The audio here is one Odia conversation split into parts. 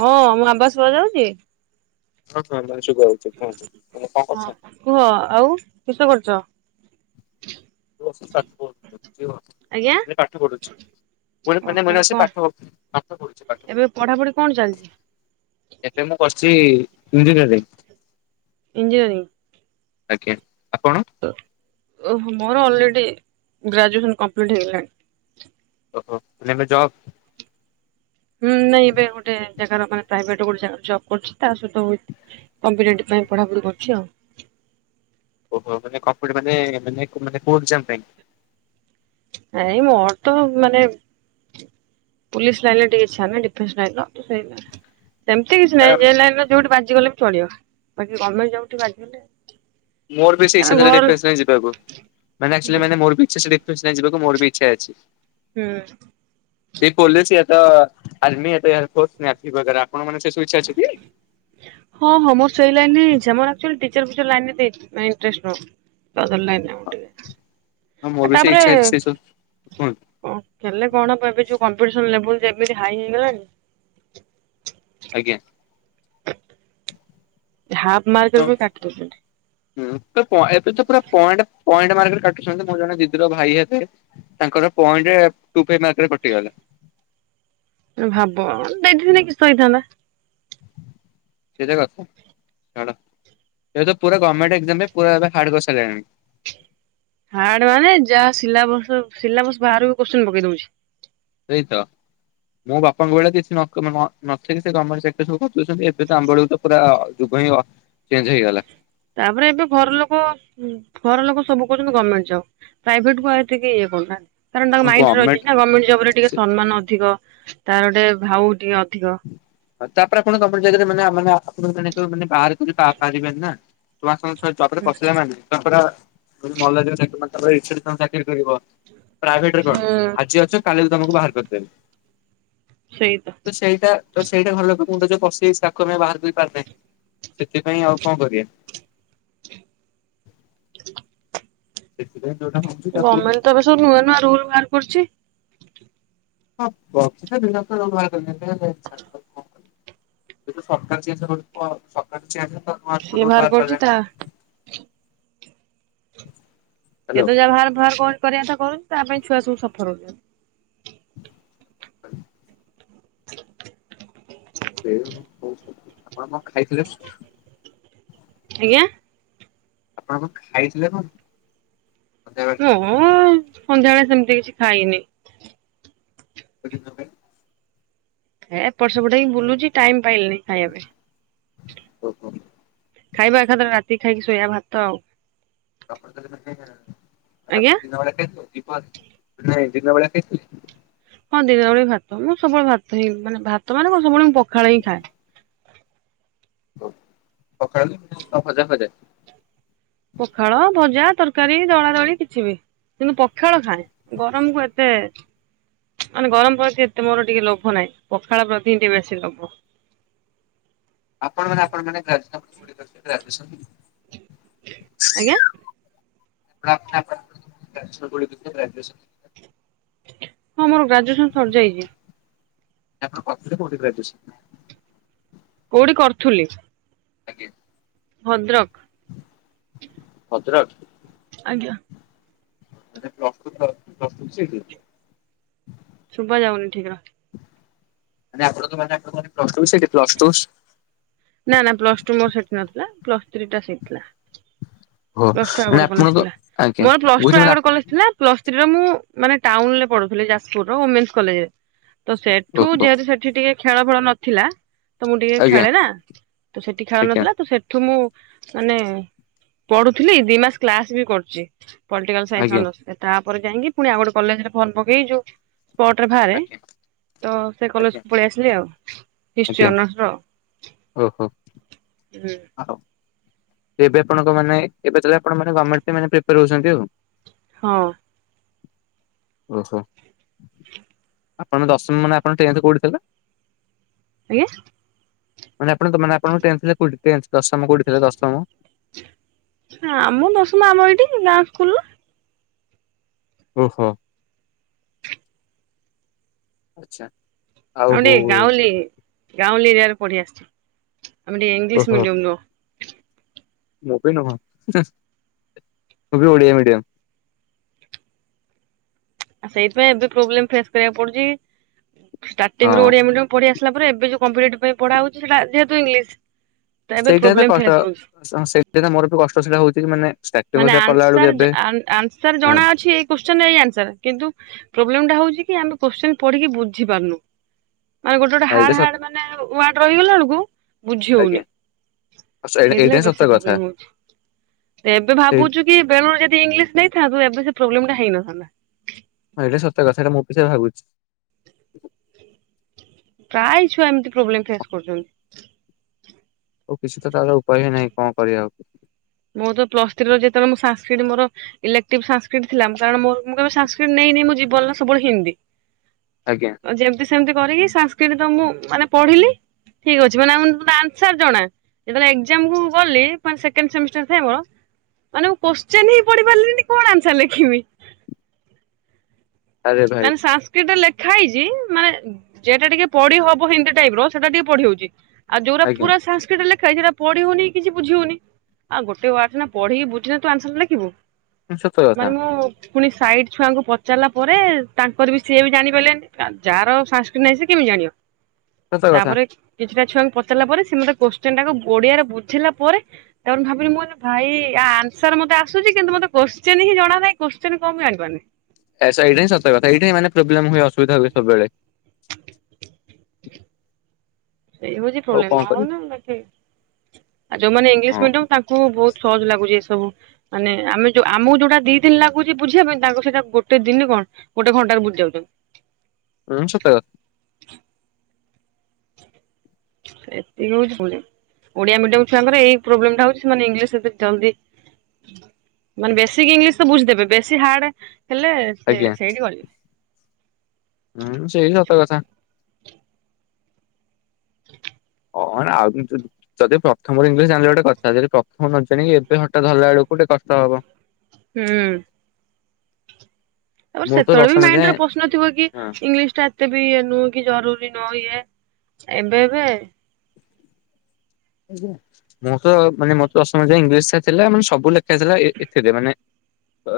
ହଁ ମୁଁ ଆବାସ ଶୁବା ଯାଉଛି? ହଁ ହଁ ମାସୁ କଉଛୁ କଛୁ ତେ କ କରଛ। ତ। ସ ବ ଆଜ୍ଞା େ ପାଠ ପଢୁଛି ପୁଣି ଓ ମାନେ ମନେ ଆସ କଣ ପାଠ ପାଠ ପଢୁଠ ପଢ ଏବେ ପଢାପଢି କଣ ଚାଲିଛି ଏବେ ମୁଁ। ଏ ଇଂଜିନିଅରିଙ୍ଗ ଏଇଞଜିନିରିଂ ଆଜ୍ଞା। ଆପଣ? ଓହୋ ମୋର ଅଲରେଡି ଗ୍ରାଜୁଏସନ କମ୍ପ୍ଲିଟ ହେଇଗଲାଣି। ଓହୋ ନମେ ଯବ। ହୁଁ ନାଇଁ ଏବେ ଗୋଟେ ାଗ ମାନେ ପ୍ରଭେଟ ଗୋଟେ ଜବ କରୁଛି ତା ସହି କମ୍ପ ପାଇଁ ପଢାପଢି କରୁଛି ଆଉ। ଓହୋ ମାନେ କପ ମାନେ ମାନୋନେ କୋ ଜ ପାଇଁ ନାଇଁ ମୋର ତ ମାନେ ପୁଲିସ ଲାଇନରେ ଟିକେ ଇଛା ନା ଡିଫେନ୍ସ ଲାଇନ ସେଇ ସେମିତି ଆ କିଛିହିଁ ଯେ ଲାଇନ ର ଯୋଉଠି ଆଜି ଗଲେ ଚଳିବକି ଗର୍ଣ୍ଣମେଣ୍ଟ ଯାଉିକ ଆଜିଗଲେ। ମୋର ବି ସେଇ ଇଛା ଥିଲା ଡିଫେନସ ଲାଇନ ରେ ଯିବାକୁ ମାନେ ଆକଚୁଆଲି ମାନେ ମୋର ଇଛା ସେଇ ଡିଫେନସ ଲାଇନରେ ଯିବାକୁ। ମର ବି ଇଛା ଅଛି। ହୁଁ । ସେି ପୋଲିସ ଏତ ଆର୍ମି ଏ ଫସ ନେଇ ଆି ବ ହଁ ହଁ ମୋର ଶୋଇଲଣିି ମରଚୁଆ ପ ପର ଲାଇନ ଦେଇ ଇଟଷ୍ଟଦ ଲାଇନ ଟିକେ ହଁ ମୋର ଆଉ ବି ସେଇ ତାପରେ ଇଚ୍ଛା ଅଛି ସେ ସବୁ କୁହନ୍ତୁ ହେଲେ କଣବ ଏବେ ଯୋଉ କମ୍ପିଟିସନ ଲେବୁଲ ଯେମିତି ହାଇିଗଲାଣି। ଆଜ୍ଞା। [unintelligible] ହାଫ ମାର ତ କରିବ କାଟିଛନ୍ତି। ହୁଁ ତ। ଏବେ ତ ପୁରା ପଏଣ୍ଟ। [inaudible] ଭାବ ଦେଇଦିନ କିସ ହୋଇଥାନ୍ତା। ସେଇଟା କଥା ଏ ତ ପୁରା ଗଭର୍ମଟାମ ପୁରା ଏ ହାର୍ଡ କରଣି। ହାର୍ଡ ମାନେ ଯାହା ସିଲାବସ ସିଲାବସ ବାକୁ କ ପକେଇ ଦଉଛି। ସେଇ ତ ମୁଁ ବାପାଙ୍କୁ ବେଳେ କିଛି ନି ସେ କାମରେ ସବ। ଛନ୍ତି ଏବେ ତ ଆମ୍ବଳକୁ ତ ପୁରା। ଯୁଗ ହ ଚେଞ୍ଜ ହେଇଗଲା। ତାପରେ ଏବେ ଘର ଲୋକ ଘର ଲୋକ ସବୁ କରୁଛନ୍ତି, ଗଭର୍ଣ୍ଣମେଣ୍ଟ ଜବ୍ ପ୍ରାଇଭେଟ କୁ ଆ ଏତିକି ଇଏ କରୁନାହାନ୍ତି। କାରଣ ତାଙ୍କ ମାଇଣ୍ଡରେ ରହିଛି ଗଭର୍ଣ୍ଣମେଣ୍ଟ ନା ଗର୍ଣ୍ଣେଣ୍ଟ ଜବ ଟିକେ ସେ ସମ୍ମାନ ଅଧିକ। ତାର ଗୋଟେ ଭାଉ ଟିକେ। ଅଧିକ ହଁ ତପେ କଣ କମ୍ପ ଜାଗା ମାନେ। ାନେ ଆପଣ ମାନେ ତ ମାନେ ବାହାର କରିପାରିବେ ନା ତ। ଚରେ ପଶିଲା ମା ଭଲ [inaudible] ତା ର ତଙ୍କୁ ଚାକିରି କରିବ। ପ୍ରାଇଭେଟରେ କଣ ହୁଁ। ଆଜି ଅଛ କାଲି। ତମକୁ ବାହାର କରିଦେବ୍। ସେଇ ତ। ତ ସେଇଟା ଘର ଲ ମୁଣ୍ଡ ରେ ଯୋଉ ପଶିକି ତାକୁ ଆମେ ବାହାର କରି ପାରନେ। ସେଥିପାଇଁ ଆଉ କଣ କରିବେ। ସେଖିଲ [inaudible] ଗଭର୍ଣ୍ଣମେଣ୍ଟ ତ ଏବେ ସବୁ ନୂଆ ନୂଆ ରୁଲ ବାହାର କରୁଛି। ହଁ [inaudible] ସରକାର ସର [unintelligible] କୁ ସିଏ ବାହାର ରୋାର କରୁଛି କର ତା [unintelligible] ସେ ହ୍ୟାଲୋ ତ ଯାହା ଭାର ଭାର କର। ପରତା କରୁଛି ତା ପାଇଁ ଛୁଆ ସବୁ ସଫର ହଉ। ହ ଆପଣ କଣ ଖାଇଥିଲେ? ଆଜ୍ଞା! ଆପଣ କଣ ଖାଇଥିଲେ କଣ? ମେବ [inaudible] ମୁଁ ସନ୍ଧ୍ୟାବେଳେ ସେମିତି କିଛି ଖାଇନି। ପଠଙ୍ଗ [inaudible] ଏପଟ ସେପଟ ହେଇକି ବୁଲୁଚି ଟାଇମ ପାଇଲିନି ଖାଇବା ପାଇଁ। ଓହୋ ଖାଇବା ଏକା ଥରକେ ରାତି ଖାଇକି ଶୋଇବା ଭାତ ଆଉ । କପଣ ତେ [inaudible] ଆଜ୍ଞା। ଆପଣ ଦିିନା କେଉ [inaudible] ନାଇଁ ଦିନ ବେଳିଆ ଖାଇଥିଲି ଦିନ ବେଳେ ଭାତ ମୁଁ ସବୁବେଳେ ଭାତ ହି ମାନେ ଭାତ ମାନେ ସବୁବେଳେ ଖଣ ହଁ ଖାଏ [inaudible] ସଖ ଅଜା ହୋଇଯାଏ [inaudible] ପଖାଳ ଭଜା ତରକାରୀ ଦଳା ଦଳି କିଛି ବି କିନ୍ତୁ, ପଖାଳ ଖାଏ ଗରମକୁ ଏତେ ମାନେ ଗରମ ପ୍ରତି ଏତେ ମୋର ଟିକେ ଲୋଭ ନାହିଁ ।ପଖାଳ ପ୍ରତି ହିଁ ଟିକେ ବେଶୀ ଲୋଭ। ଆପଣ ମାନେ ଆପଣ ମାନେ ଛନ୍ତି [inaudible] ଆଜ୍ଞା। ଗଜୁ [inaudible] ହଁ ମୋର ଗ୍ରାଜୁଏସନ ସରିଯାଇଛି। ଏ କ କଠାଇ [inaudible] କୋଉଠି କରୁଥିଲି? ଆଜ୍ଞା। ଭଦ୍ରକ ଭଦ୍ରକ ଆଜ୍ଞା। ଆଚାସ୍ତୁତ ପ୍ରସ୍ତୁତ ଶ [inaudible] ଶୁଭା ଯାଉନି ଠିକ ର ଆପଣ ତ ମାନେ ଆଣ କ୍ ଟୁ ବିଷ କ୍ଲଷ୍ଟ ଟୁ [inaudible] ନା ନା ପ୍ଲସ ଟୁ ମୋର ସେଠି ନଥିଲା ପ୍ଲସ ଥ୍ରୀ ଟା ସେଠିଥିଲା। ଓହୋ ପ୍ଲସ ଟୁ ଆଉ ମାନେ ଗୋଟେ ଆପଣ କଲେଜ ତ ଥିଲା ଆଜ୍ଞା ମୋର ପ୍ଲସ ଟୁ ବୁଝିଲି ଆଉ ମାନେ ଗୋଟେ କଲେଜ ଥିଲା ପ୍ଲସ ମୁଁ ମାନେ ଟାଉନରେ ପଢୁଥିଲି ଯାଜପୁର ର ଓମେନ୍ସ କଲେଜରେ। ତ ସେଠୁ ଓହୋ ଯେହେତୁ ସେଠି ଟିକେ ଖେଳ ଭଳ [inaudible] ନଥିଲା। ତ ମୁଁ ଟିକେ ଆଜ୍ଞା ଖେଳେ ନା ତ ସେଠି ଖେଳ ଆଜ୍ଞା ନଥିଲା ତ ସେଠୁ ମୁଁ ମାନେ ପଢୁଥିଲି ଦି ମାସ କ୍ଲାସ ବି କରୁଛି। ପଲିଟିକାଲ ଆଜ୍ଞା ସାଇନ୍ସ ପରେ ଯାଇକି ପୁଣି ଆ ଗୋଟେଲେଜରେ ଫର୍ମ ପକେଇ ସ୍ପଟ ରେ ବାହାରେ, ଆଜ୍ଞା ତ ସେ ଆଜ୍ଞା କଲେଜକୁ ପଳେଇ ଆସିଲି ଆଉ। ହିଷ୍ଟ୍ରି ଆଜ୍ଞା ଅନର୍ସ ର ଓହୋ। ହୁଁ। ଆଉ ଏବେ ଆପଣଙ୍କମାନେ ଏବେ ତାହେଲେ ଆପଣମାନେ ଗମେଣ୍ଟରେ ପ୍ରିପାୟାର ହେଉଛନ୍ତି ଆଉ। ହଁ। ଓହୋ। ଆପଣ ଦଶମମାନେ ଆପଣଙ୍କ ଟେନ୍ଥ କୋଉଠି ଦେଲେ। ଆଜ୍ଞା। ମାନେ ଆପଣ ତ ମାନେ ଆପଣଙ୍କ ଟେନ୍ଥ ଟେନ୍ଥ ଦଶମ କୋଉଠି ଦେଲେ ଦଶମ। ଆମ ଦଶମ ଆମ ଏଇଠି ଗାଁ ସ୍କୁଲ। ଓହୋ ଆଛା। ଗାଉଁଲି ଗାଉଁଲି ଗାଉଁଲି ଏରିଆରେ ପଡି ଆସିଛି। ଆମେ ଏଠି ଓହୋ ଇଂଲିଶମିଡ଼ିୟମ ନୁହଁ। ମୁଁ ବି ନୁହଁ ହୁଁ ମୁଁ ବି ଓଡ଼ିଆମିଡିୟମ ଆ ସେଇଥିପାଇଁ ଏବେ ପ୍ରୋବ୍ଲେମ ଫେସ କରିବାକୁ ପଡୁଛି। ଷ୍ଟାର୍ଟିଂରୁ ହଁ ଓଡିଆ ମିଡିୟମ ପଢି ଆସେ। ପରେ ଏବେ ଯଉ କମ୍ପଟିଭ ପାଇଁ ପଢା ହଉଛି ସେଟା ଯେହେତୁ ଇଂଲିଶ। ତ ଏବେ ସେଇଟା ତ ପ୍ରୋବ୍ଲେମ କଷ୍ଟ ଫେସ୍ ହଉଛି ସେଇଠି ମୋର ବି କଷ୍ଟ ସେଟା ହଉଛି ମାନେ ସେ ମାନେ ଷ୍ଟାରଟିଙ୍ଗ କଲା ବେଳକୁ ଆନ୍ସର ଏବେ ଆନ୍ସର ହଁ ଜଣା ଅଛି ଏଇ କୋଶ୍ଚନ ଏଇ ଆନ୍ସର କିନ୍ତୁ ପ୍ରୋବ୍ଲେ ଟା ହଉଛି କି ଆମେ କୋଶ୍ଚଚିନ ପଢିକି ବୁଝି ପାରୁନୁ। ଆଗେ ଗୋଟେ ଗୋଟେ ଏଇଟା ହାର୍ଡ ସତ ହାର୍ଡ଼ ମାନେ ୱାର୍ଡ ରହିଗଲା ବେଳକୁ ବୁଝି ଆଜ୍ଞା ହଉନି ଏଇଟା ସେଇଥିଲାଗି ହିଁ ସତ ବେଶି କଥା ପ୍ରୋବ୍ଲେମ ହଉଛି ଏବେ ସେଇ ଭାବୁଛୁ କି ବେଳୁରୁ ଯଦି ଇଂଲିଶ ନେଇଥାନ୍ତୁ ଏବେ ପ୍ରୋବ୍ଲେମ ଟା ହେଇନଥାନ୍ତା। ହଁ ଏଇଟା ସତ କଥା ମୁଁ ବି ସେୟା ଭାବୁଛି। ପ୍ରାୟ ଛୁଆ ଏମିତି ପ୍ରୋବ୍ଲେମ ଫେସ କରୁଛନ୍ତି। ଆଉ କିଛି ତ ତାର ଉପାୟ ନାହିଁ କଣ କରିବା ଆଉ ମୁଁ ତ ପ୍ଲସଥ୍ରୀରେ ଯେତେବେଳେ ମୁଁ ସାସ୍କ୍ରିଟ ମୋ ଇଲେକ୍ଟିଭ ସାସ୍କ୍ରିଟ ଥିଲା କାରଣ ମୁଁ ମୁଁ କେବେ ସାସ୍କ୍ରିଟ ନେଇନି ମୁଁ ମୋ ଜୀବନରେ ସବୁବେଳେ ହିନ୍ଦୀ ଆଜ୍ଞା ଯେମିତି ସେମିନ୍ତି କରି ସାସ୍କ୍ରିଟ ମୁଁ ମାନେ ପଢିଲି ଠିକ ଅଛି ମାନେ ମୁଁ ଆନ୍ସର ଜଣା ଯେତେବେଳେ ଏଗଜାମକୁ ଗଲି ଫାଷ୍ଟ ସେକେଣ୍ଡ ସେମିଷ୍ଟାର। ମାନେ ମୁଁ କୋଶଚିନ ପଢି ପାରିଲିନି କଣ ଆନ୍ସର ଲେଖିବି। ଆରେ ଭାଇ ମାନେ ସାସ୍କ୍ରିଟରେ ଲେଖ। ଶିଖା ହେଇଛି ମାନେ ଯେଟା ଟିକେ ପଢି ହବ ହିନ୍ଦୀ ଟାଇପ ର ସେଟା ଟିକେ ପଢି ହଉଛି। ଆଉ ଯଉରା ଆଜ୍ଞା ପୂରା ସାସ୍କ୍ରିଟରେ ଲେଖା ହେଇଛି। ପଢି ହଉନି କିଛି ବୁଝି ହଉନି ଆଉ ଗୋଟେ ୱାର୍ଡ ନା ପଢିକି ବୁଝି ତୁ ଆନସାର ଲେଖିବୁ। ସତ ମାନେ କଥା। ମୁଁ ପୁଣି ସାଇଟ୍ ଛୁଆଙ୍କୁ ପଚାରିଲା। ପରେ ତାଙ୍କର ବି ସିଏ ବି ଜାଣିପାରିଲେନି ଯାହାର ସାସ୍କ୍ରିଟ ନାହିଁ ସେ କେମିତି ଜାଣିବ। ସତ କଥା ତାପରେ କିଛିଟା। ଛୁଆଙ୍କୁ ପଚାରିଲ ପରେ ସେ ମୋତେ କୋଶ୍ଚିନଟାକୁ ଓଡିଆରେ ବୁଝିଲା ପରେ ତା ପରେ ଭାବିଲି ମୁଁ ଭାଇ ଆ ଆନ୍ସର ମତେ ଆସୁଛି କିନ୍ତୁ ମତେ କୋଶ୍ଚିନ ହିଁ ଜଣା ନାହିଁ କୋଶଚୀନ କଣ ମୁଁ ଜାଣିପାରୁନି। ଆଛା ଏଇଟା ହିଁ ସତ କଥା ଏଇଟାମାନେ ପ୍ରୋବ୍ଲେମ୍ ହୁଏ ଅସୁବିଧା ହଏ ସବୁବେଳେ। ସେଇ ହଉଛି ଆଉ ପ୍ରୋବ୍ଲେ କଣ କରିବି ନହଉନଖ ଆଉ ଯୋଉମାନେ ଇଂଲିଶ ହଁ ମିଡିମ ତାଙ୍କୁ ବହୁତ ସହଜ ଲାଗୁଛି ଏ ସବୁ ମାନେ ଆମେ ଯୋଉ ଆମକୁ ଯୋଉଟା ଦି ଦିନ ଲାଗୁଛି ବୁଝିବା ପାଇଁ ତାଙ୍କୁ ସେଇଟା ଗୋଟେ ଦିନ କଣ ଗୋଟେ ଘଣ୍ଟାରେ ବୁଝି ଯାଉଛନ୍ତି। ଉୁଁ ସତ କ ଏତିକି ହଉଛି ଓଡିଆ ମିଡିମ ଛୁଆଙ୍କର ଏଇ ପ୍ରୋବ୍ଲୋ ହଉଛିାନେ ଇଂଲିଶ ଏ ଜଲଦି ମାନେ ବେଶିକ ଇଂଲିଶ ତ ବୁଝିଦେବେ ବେଶୀ ହାର୍ଡ। ହେଲେ ସେ ଆଜ୍ଞା ସେଇଠି ଗଳିବେ ହୁଁ ସେଇ ସତ କଥା। ହଁ ଆଉ ଯଦି ପ୍ରଥମରୁ ଇଂଲିଶ ଜଣିଲ ଗୋଟେ କଥା ଯଦି ପ୍ରଥମ ନ ଜାଣିକି ଏବେ ହଠାତ୍ ଧରିଲା ବେଳକୁ ଟିକେ କଷ୍ଟ ହବ। ହୁଁ। ଆ ମୁଁ ତ ସେତେବେଳେ ବି ଦଶମ ଯାଏଁ ମାଇଣ୍ଡରେ ପ୍ରଶ୍ନ ଥିବ କି ହଁ ଇଂଲିଶ ଟା ଏତେ ବି ନୁଁ କି ଜରୁରୀ ନ ଏ ଏବେ ଏବେ। ଆଜ୍ଞା ମୁଁ ତ ମାନେ ମୋ ତ ଇଂଶ ଥିଲା ମାନେ ସବୁ କେସ ର୍ତେ ମାନେ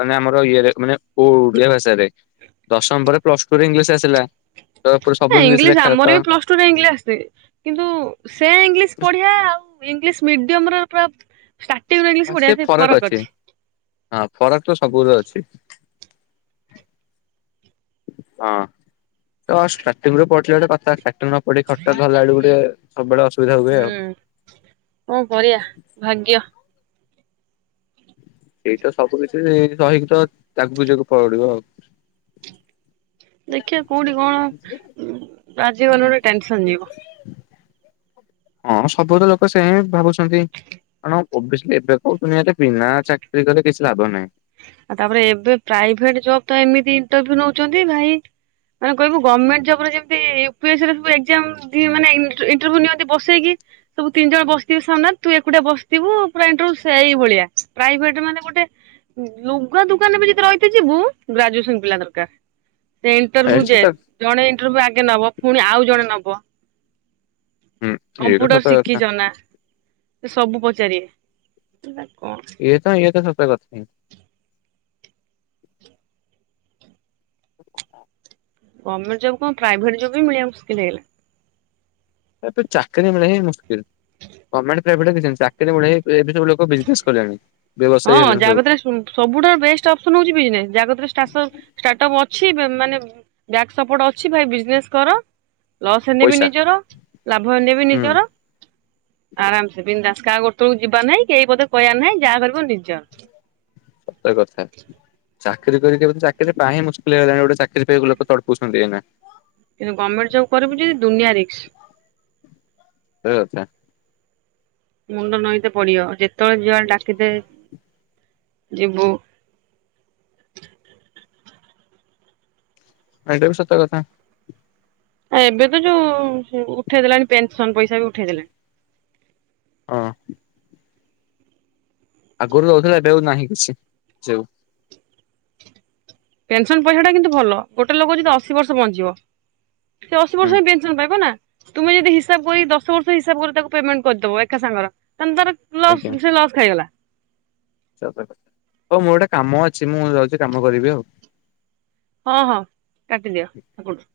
ମାନେ ଆମର ଇରେ ମାନେ ଓଡିଆ ଭାଷାରେ ଦଶମ ପରେ ପ୍ଲସ ଟରେ ଇଂଲିଶ ଆସିଲା। ତ ପୁରା ସବୁ ଇଂଲିଶ ଲେଖା ତ ଆମର ବି ପ୍ଲସ ଟୁରେ ଇଂଲିଶ ଆସି କିନ୍ତୁ ସେ ଇଂଲିଶ ପଢଆ ଆଉ। ଇଂଲିଶ ମିଡିୟମ ର ପୁରା। ଷ୍ଟାର୍ଟିଂଇ ପଢଆ ସେ ଫରକ ଅଛି। ଫରାକ ତ ସବୁରେ ଅଛି ହଁଟି ପ ଗୋଟେ କଥା। ଖ ନ ପଡ ଖଟଲା ବେଳକୁ ଗୋଟେ ସବୁବେଳେ ଅସୁବିଧା ହୁଏ ଆଉ। ହୁଁ କଣ କରିବା ଭାଗ୍ୟ ସେଇ ତ ସବୁ କିଛି ସହିକି ତ ତାକୁ ବୁଝିବାକୁ ପଡିବ ଆଉ। ଦେଖିବା କୋଉଠି କଣ ରାଜୀବନ ଗୋଟେ ଟେନସନ ଯିବ। ହଁ ସବୁ ତ ଲୋକ ସେ ହି ଭାବୁଛନ୍ତି କାରଣ ଏବେ କ ଦୁନିଆରେ ବିନା ଚାକିରୀ କଲେ କିଛି ଲାଭ ନାହିଁ। ଆଉ ତାପରେ ଏବେ ପ୍ରାଇଭେଟ ଜବ୍ ତ ଏମିତି ଇଣ୍ଟର୍ୟୁ ନଉଛନ୍ତି ଭାଇ ମାନେ କହିବୁ ଗଣ୍ଣମେଣ୍ଟ ଜବରେ ଯେମତିି ୟୁପିଏସି ରେ ସବୁ ଏକ୍ସାମ୍ ମାନେ ଇଣ୍ଟରୁ ନିଅନ୍ତି ବସେଇକି ସବୁ ତିନି ଜଣ ବସିଥିବୁ ସାମ୍ନାରେ ତୁ ଏକୁଟିଆ ବସିଥିବୁ ପୁର ଇଣ୍ୁଇ ଭଳିଆ ପ୍ରଭେଟ ମାନେ ଗୋଟେ ଲୁଗା ଦୁୋକାନରେବେ ଯଦି ରହିଥ ଯିବୁ ଗ୍ରାଜୁଏସନ ପିଲା ଦରକାର। ସେ ଇଣ୍ଟରଭ୍ୟୁ ଏଇଟା ଯେ ସତ ଜଣେ ଇଣ୍ଟରଭି୍ୟୁ ଆଗେ ନବ ପୁଣି ଆଉ ଜଣେ ନବ। ହୁଁ ଇଏ ତ କମ୍ପୁଟର ସତ କଥା ଶିଖିଛ ନା ସେ ସବୁ ପ। ଜାର। ଏ ତ ଏତ ସ। କଥା ପାଇଁ। [unintelligible] ଗଭର୍ଣ୍ଣମେଣ୍ଟ ଜବ୍ କଣ ପ୍ରାଇଭେଟ ଜବ୍ ବି ମିଳିବା ମୁସ୍କିଲ ହେଇଗଲା। ଏ ଚାକିରିୀ ମିଳେ ହଁ ମୁସ୍କ ଗର୍ଣ୍ଣମେଣ୍ଟ ପ୍ରଭେଟଛନ୍ତି ଚାକିରିୀ ମିଳେଁ। ହଁ ହେଲେଣି ସବୁ ଜାଗତରେ ସବୁଠାରୁ ବେଷ୍ଟ ଅପସନ ହଉଛି ବିଜନେସ୍ ଜାଗତରୋର୍ପ୍ ଅଛି। ମାନେ ବାକସପୋର୍ଟ ଅଛି ଭାଇ ବିଜନେସ କର। ଲସ୍ ହେନେ ବି ପଇସା ନିଜର ଲାଭ ଏନେବ ହୁଁ ନିଜର ଆରାମସ ବିନ୍ଧାସ କା ଗୋଟେ କେକୁ ଯିବା ନାାଇଁ। ଏଇ ପଦ କହିବାର ନାହିଁ ଯାହା କରିବ ନିର୍ଜ। ସତ କଥା। ଚାକିରି କରିକି ବ ଚାକିରି ପା ହଁ ମୁସ୍କିଲ ହେଇଲାଣି ଗୋଟେ ଚାକିରିକ ଲୋକ ତଡୁଛନ୍ତିଇନା। କିନ୍ତୁ ଗଭର୍ଣ୍ଣମେଣ୍ଟ ଜବ୍ କରିବୁ ଯଦ ଦୁନିଆ ରିକ୍ସ। ସେଥା [inaudible] ମୁଣ୍ଡ ନଈତେ ପଡିବ ଯେତେବେଳେ ଯିବା ଡାକିଦେ ଯିବୁ। ଏଇଟା ବି ସତା କଥା। ଆ ଏବେ ତ ଯୋଉ ଉଠେଇ ଦେଲାଣି ପେନସନ ପଇସା ବି ଉଠେଇ ଦେଲାଣି। ହଁ। ଆଗରୁ ରହୁଥିଲା ଏବେ ଆଉ ନାହିଁ କିଛି । ଯେଉ ପେନସନ ପଇସା ଟା କିନ୍ତୁ ଭଲ ଗୋଟେ ଲୋକ ଯଦି ଅଶୀ ବର୍ଷ ବଞ୍ଚିବ। ସେ ଅଶୀ ହୁଁ ବର୍ଷ ପେସନ ପାଇବ ନା। ତୁମେ ଯଦି ହିସାବ କରି ଦଶ ବର୍ଷ ହିସାବ କରି ତାକୁ ପେମେଣ୍ଟ କରିଦବ ଏକା ସାଙ୍ଗର। ତା ତାର ଲସ୍ ଆଜ୍ଞା ସେ ଲସ୍ ଖାଇଗଲା। କଥା [inaudible] ହଉ ମୋର ଗୋଟେ କାମ ଅଛି ମୁଁ ଯାଉଛି କାମ କରିବି ଆଉ। ହଁ ହଁ କାଟିଦିଅ ସେପଡୁ।